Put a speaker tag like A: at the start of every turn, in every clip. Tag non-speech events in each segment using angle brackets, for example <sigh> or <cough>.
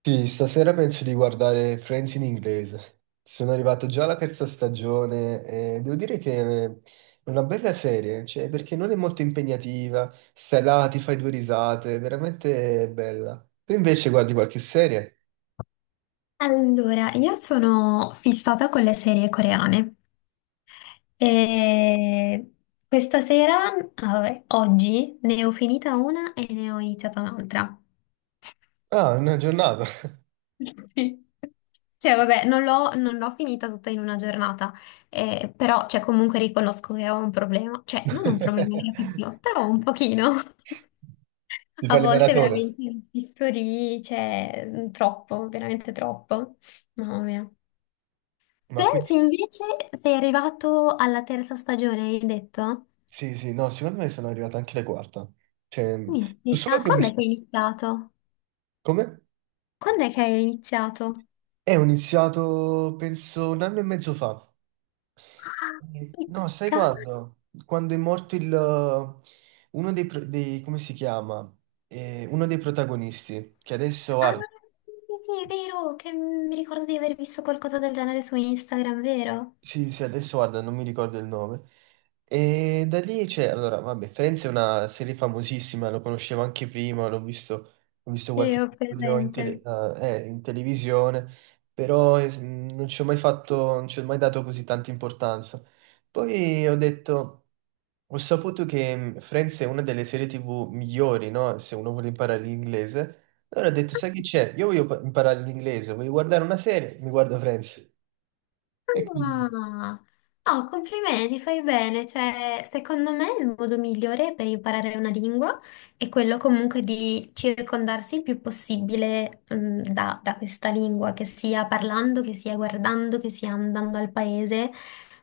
A: Sì, stasera penso di guardare Friends in inglese. Sono arrivato già alla terza stagione e devo dire che è una bella serie, cioè, perché non è molto impegnativa, stai là, ti fai due risate, è veramente bella. Tu invece guardi qualche serie?
B: Allora, io sono fissata con le serie coreane e questa sera, ah, vabbè, oggi, ne ho finita una e ne ho iniziata un'altra.
A: Ah, una giornata.
B: <laughs> Sì. Cioè, vabbè, non l'ho finita tutta in una giornata, però cioè, comunque riconosco che ho un problema, cioè non un problema
A: <laughs>
B: gravissimo, però un pochino. <laughs>
A: Ti
B: A
A: fai le
B: volte
A: maratone.
B: veramente mi fisso lì, cioè, troppo, veramente troppo. Mamma mia.
A: Ma quindi,
B: Friends invece sei arrivato alla terza stagione, hai detto?
A: sì, sì, no, secondo me sono arrivato anche alla quarta. Cioè, so solo
B: Mistica,
A: che ho
B: quando
A: visto...
B: è che hai iniziato?
A: Come?
B: Quando è che hai iniziato?
A: Ho iniziato, penso, un anno e mezzo fa.
B: Ah,
A: No, sai
B: Pizzica.
A: quando? Quando è morto il, uno dei, come si chiama? Uno dei protagonisti, che adesso
B: Ah,
A: guarda,
B: sì, sì, sì, è vero, che mi ricordo di aver visto qualcosa del genere su Instagram, vero?
A: sì, sì, adesso guarda, non mi ricordo il nome. E da lì c'è, allora, vabbè, Friends è una serie famosissima, lo conoscevo anche prima, l'ho visto, ho visto qualche
B: Io ho
A: episodio in,
B: presente.
A: in televisione, però non ci ho mai fatto, non ci ho mai dato così tanta importanza. Poi ho detto... Ho saputo che Friends è una delle serie TV migliori, no? Se uno vuole imparare l'inglese. Allora ho detto, sai che c'è? Io voglio imparare l'inglese, voglio guardare una serie, mi guardo Friends. E quindi,
B: Ah, oh, complimenti, fai bene. Cioè, secondo me il modo migliore per imparare una lingua è quello comunque di circondarsi il più possibile, da questa lingua, che sia parlando, che sia guardando, che sia andando al paese.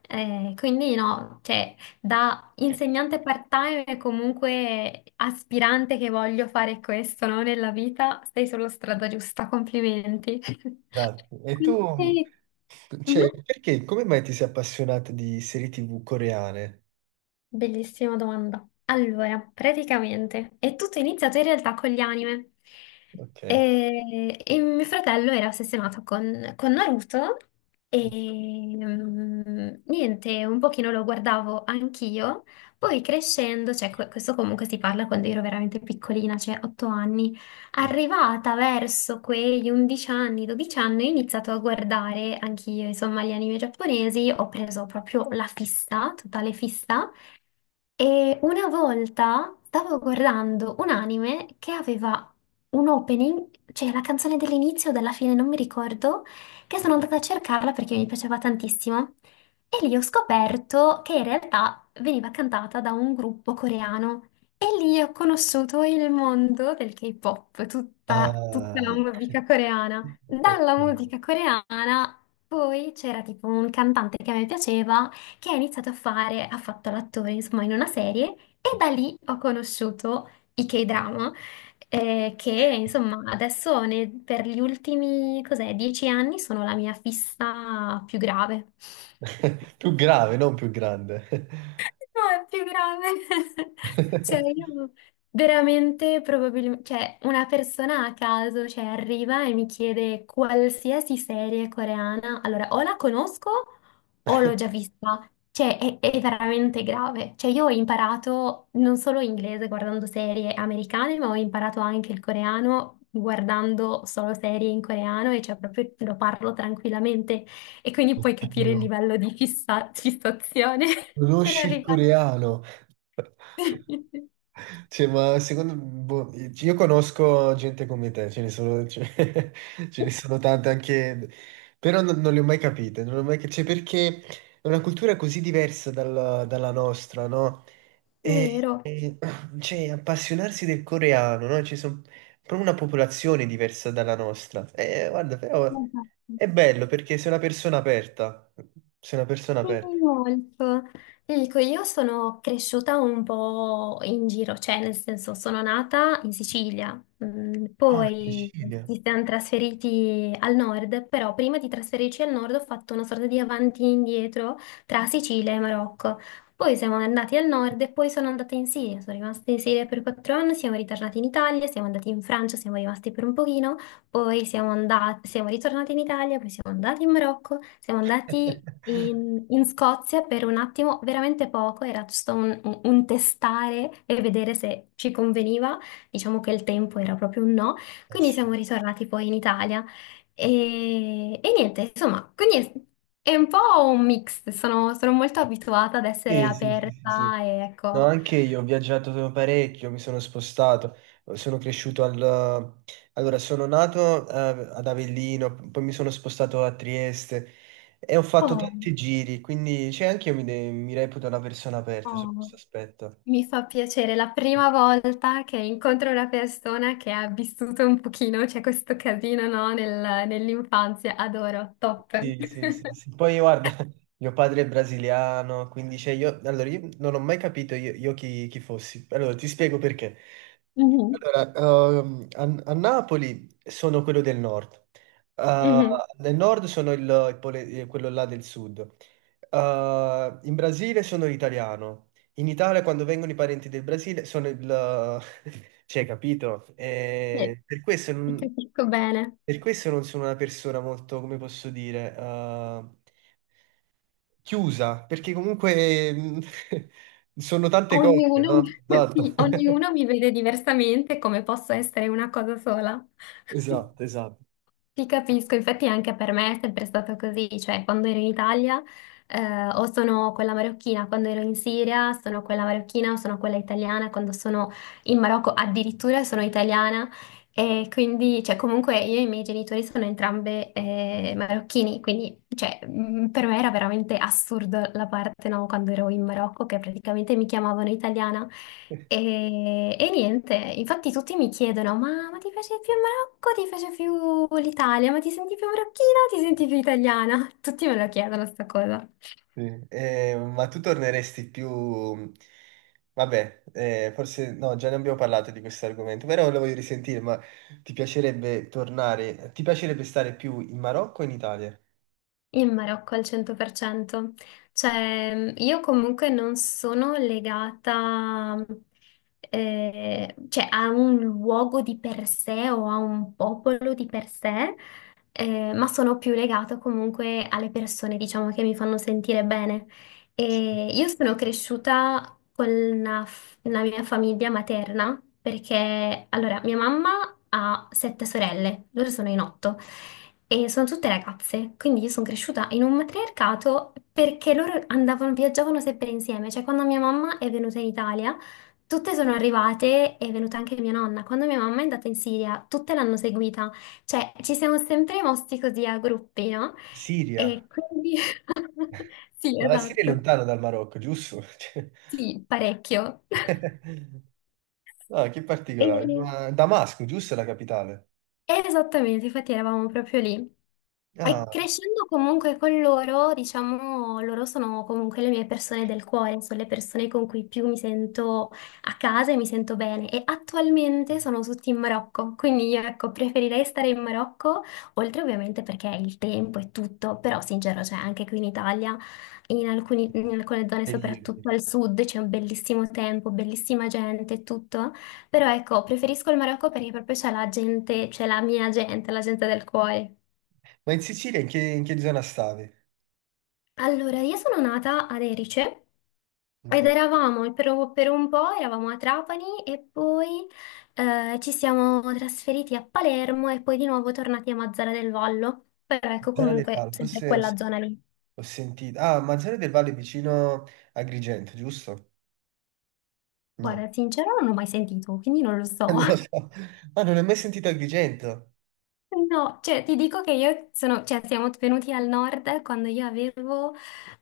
B: Quindi no, cioè, da insegnante part-time e comunque aspirante che voglio fare questo, no, nella vita, sei sulla strada giusta, complimenti.
A: grazie.
B: <laughs>
A: E tu,
B: E-
A: cioè,
B: Mhm.
A: perché, come mai ti sei appassionato di serie TV coreane?
B: Bellissima domanda. Allora, praticamente è tutto iniziato in realtà con gli anime.
A: Ok.
B: E mio fratello era ossessionato con Naruto e niente, un pochino lo guardavo anch'io. Poi crescendo, cioè questo comunque si parla quando ero veramente piccolina, cioè 8 anni, arrivata verso quegli 11 anni, 12 anni, ho iniziato a guardare anch'io, insomma, gli anime giapponesi, ho preso proprio la fissa, totale fissa. E una volta stavo guardando un anime che aveva un opening, cioè la canzone dell'inizio o della fine, non mi ricordo, che sono andata a cercarla perché mi piaceva tantissimo. E lì ho scoperto che in realtà veniva cantata da un gruppo coreano. E lì ho conosciuto il mondo del K-pop, tutta, tutta la
A: Ah,
B: musica coreana.
A: ok.
B: Dalla musica coreana poi c'era tipo un cantante che a me piaceva che ha iniziato a fare, ha fatto l'attore, insomma, in una serie e da lì ho conosciuto i K-drama, che insomma adesso per gli ultimi, cos'è, 10 anni sono la mia fissa più grave.
A: <laughs> Più grave, non più grande.
B: No, è più grave. <laughs> Cioè,
A: <laughs>
B: io veramente probabilmente, cioè, una persona a caso, cioè, arriva e mi chiede qualsiasi serie coreana. Allora, o la conosco o l'ho già vista. Cioè, è veramente grave. Cioè, io ho imparato non solo inglese guardando serie americane, ma ho imparato anche il coreano guardando solo serie in coreano e cioè proprio lo parlo tranquillamente e quindi puoi capire il
A: Oddio,
B: livello di fissazione per
A: conosci il
B: arrivare.
A: coreano? <laughs>
B: <laughs>
A: Cioè, ma secondo boh, io conosco gente come te, ce ne sono, <laughs> ce ne sono tante anche, però non, non le ho mai capite, non le ho mai cioè, perché è una cultura così diversa dalla nostra, no?
B: Vero.
A: E, cioè, appassionarsi del coreano, no? Ci sono proprio una popolazione diversa dalla nostra. E, guarda, però è bello perché sei una persona aperta, sei una persona
B: Sì,
A: aperta.
B: molto. Ti dico, io sono cresciuta un po' in giro, cioè nel senso sono nata in Sicilia,
A: Ah, in
B: poi
A: Sicilia.
B: ci siamo trasferiti al nord, però prima di trasferirci al nord ho fatto una sorta di avanti e indietro tra Sicilia e Marocco. Poi siamo andati al nord e poi sono andata in Siria, sono rimasta in Siria per 4 anni, siamo ritornati in Italia, siamo andati in Francia, siamo rimasti per un pochino, poi siamo ritornati in Italia, poi siamo andati in Marocco. Siamo andati
A: <laughs>
B: in Scozia per un attimo, veramente poco, era giusto un testare e vedere se ci conveniva. Diciamo che il tempo era proprio un no,
A: Eh
B: quindi
A: sì.
B: siamo ritornati poi in Italia. E niente, insomma, quindi è un po' un mix. Sono molto abituata ad essere
A: Sì, sì, sì, sì, sì.
B: aperta e
A: No,
B: ecco.
A: anche io ho viaggiato parecchio, mi sono spostato, sono cresciuto al... Allora, sono nato ad Avellino, poi mi sono spostato a Trieste e ho fatto
B: Oh,
A: tanti giri, quindi cioè, anche io mi, mi reputo una persona aperta su
B: oh.
A: questo aspetto.
B: Mi fa piacere, la prima volta che incontro una persona che ha vissuto un pochino, c'è questo casino, no, nell'infanzia, adoro, top. <laughs>
A: Sì, sì, sì, sì. Poi guarda, <laughs> mio padre è brasiliano, quindi cioè, io, allora, io non ho mai capito io chi, chi fossi. Allora, ti spiego perché.
B: Mhm.
A: Allora, ehm, a, a Napoli sono quello del nord. Eh,
B: Mhm,
A: nel nord sono il, quello là del sud. In Brasile sono l'italiano, in Italia quando vengono i parenti del Brasile sono il... <laughs> cioè, capito?
B: sì, ti capisco bene.
A: Per questo non sono una persona molto, come posso dire, chiusa, perché comunque <laughs> sono tante cose,
B: Ognuno,
A: no?
B: <laughs> sì,
A: Esatto. <laughs>
B: ognuno mi vede diversamente come posso essere una cosa sola. <laughs>
A: Esatto, esatto.
B: Ti capisco, infatti anche per me è sempre stato così, cioè quando ero in Italia o sono quella marocchina, quando ero in Siria sono quella marocchina o sono quella italiana, quando sono in Marocco addirittura sono italiana, e quindi, cioè, comunque io e i miei genitori sono entrambe marocchini, quindi, cioè, per me era veramente assurdo la parte, no, quando ero in Marocco, che praticamente mi chiamavano italiana. E niente, infatti tutti mi chiedono, ma ti piace più il Marocco, ti piace più l'Italia, ma ti senti più marocchina o ti senti più italiana? Tutti me lo chiedono sta cosa.
A: Sì. Ma tu torneresti più... Vabbè, forse no, già ne abbiamo parlato di questo argomento, però lo voglio risentire, ma ti piacerebbe tornare, ti piacerebbe stare più in Marocco o in Italia?
B: In Marocco al 100%. Cioè, io comunque non sono legata, cioè, a un luogo di per sé o a un popolo di per sé, ma sono più legata comunque alle persone, diciamo, che mi fanno sentire bene. E io sono cresciuta con la mia famiglia materna, perché, allora, mia mamma ha sette sorelle, loro sono in otto. E sono tutte ragazze, quindi io sono cresciuta in un matriarcato perché loro andavano, viaggiavano sempre insieme. Cioè, quando mia mamma è venuta in Italia, tutte sono arrivate, è venuta anche mia nonna. Quando mia mamma è andata in Siria, tutte l'hanno seguita. Cioè, ci siamo sempre mossi così a gruppi, no?
A: Siria?
B: E quindi. <laughs> Sì,
A: Ma la Siria è
B: esatto.
A: lontano dal Marocco, giusto? <laughs> Cioè,
B: Sì, parecchio. <laughs>
A: <laughs> no, che particolare.
B: E...
A: Ma Damasco, giusto, è la capitale?
B: Esattamente, infatti eravamo proprio lì. E
A: Ah,
B: crescendo comunque con loro, diciamo, loro sono comunque le mie persone del cuore, sono le persone con cui più mi sento a casa e mi sento bene. E attualmente sono tutti in Marocco, quindi io ecco, preferirei stare in Marocco, oltre ovviamente perché il tempo e tutto, però sincero, cioè anche qui in Italia, in alcune zone,
A: e io.
B: soprattutto al sud, c'è un bellissimo tempo, bellissima gente e tutto, però ecco, preferisco il Marocco perché proprio c'è la gente, c'è la mia gente, la gente del cuore.
A: Ma in Sicilia in che zona stavi?
B: Allora, io sono nata ad Erice
A: In
B: ed
A: te-
B: eravamo per un po', eravamo a Trapani e poi ci siamo trasferiti a Palermo e poi di nuovo tornati a Mazara del Vallo. Però ecco,
A: zona del
B: comunque,
A: Palo,
B: sempre
A: forse
B: quella zona lì.
A: ho sentito. Ah, Manzano del Valle è vicino a Agrigento, giusto? No,
B: Guarda, sincero, non l'ho mai sentito, quindi non lo
A: <laughs>
B: so.
A: non lo
B: <laughs>
A: so. Ah, non ho mai sentito Agrigento.
B: No, cioè ti dico che cioè siamo venuti al nord quando io avevo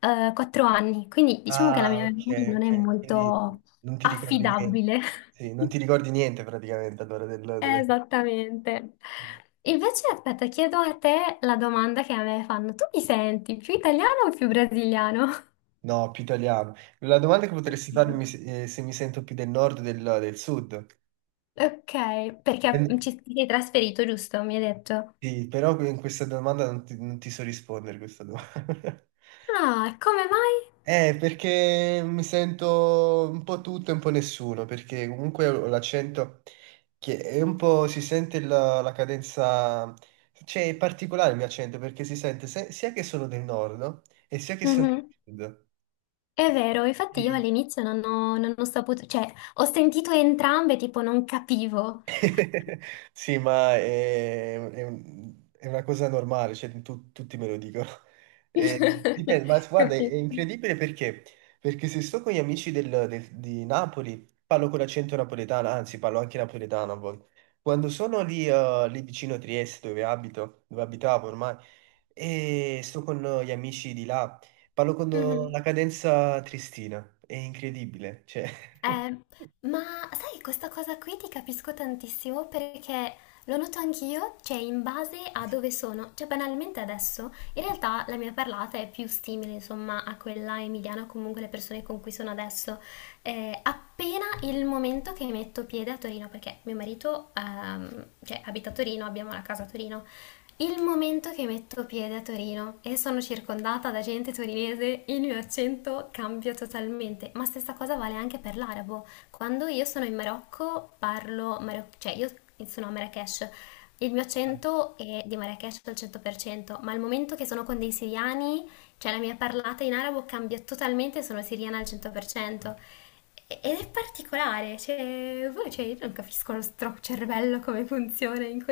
B: 4 anni, quindi diciamo che la
A: Ah,
B: mia
A: ok,
B: memoria non è
A: ok. Quindi
B: molto
A: non ti ricordi niente.
B: affidabile.
A: Sì, non ti
B: <laughs>
A: ricordi niente praticamente allora del, del-
B: Esattamente. Invece, aspetta, chiedo a te la domanda che a me fanno. Tu mi senti più italiano o più brasiliano?
A: no, più italiano. La domanda che potresti farmi
B: Ok,
A: se mi sento più del nord o del, del sud?
B: ok, perché
A: Eh,
B: ci ti sei trasferito, giusto? Mi hai detto.
A: sì, però in questa domanda non ti, non ti so rispondere questa domanda. <laughs>
B: Ah, come mai?
A: Perché mi sento un po' tutto e un po' nessuno, perché comunque ho l'accento che è un po' si sente la, la cadenza, cioè è particolare il mio accento perché si sente sia che sono del nord no? E sia che sono
B: Mhm.
A: del
B: È vero, infatti io
A: sud.
B: all'inizio non ho saputo, cioè ho sentito entrambe, tipo non capivo.
A: <laughs> Sì, ma è è una cosa normale, cioè, tutti me lo dicono. <laughs> Dipende,
B: <laughs>
A: ma guarda, è
B: Capito.
A: incredibile perché? Perché se sto con gli amici di Napoli, parlo con l'accento napoletano, anzi parlo anche napoletano a volte. Quando sono lì, lì vicino a Trieste, dove abito, dove abitavo ormai, e sto con gli amici di là, parlo con la
B: Mhm.
A: cadenza triestina, è incredibile, cioè...
B: Eh, ma sai, questa cosa qui ti capisco tantissimo perché lo noto anch'io, cioè in base a dove sono, cioè banalmente adesso, in realtà la mia parlata è più simile, insomma, a quella emiliana o comunque le persone con cui sono adesso. Appena il momento che metto piede a Torino, perché mio marito, cioè, abita a Torino, abbiamo la casa a Torino, il momento che metto piede a Torino e sono circondata da gente torinese, il mio accento cambia totalmente, ma stessa cosa vale anche per l'arabo. Quando io sono in Marocco cioè io sono a Marrakech, il mio
A: <laughs>
B: accento è di Marrakech al 100%, ma al momento che sono con dei siriani, cioè la mia parlata in arabo cambia totalmente, sono siriana al 100%. Ed è particolare, cioè, cioè, io non capisco lo stro cervello come funziona in questo.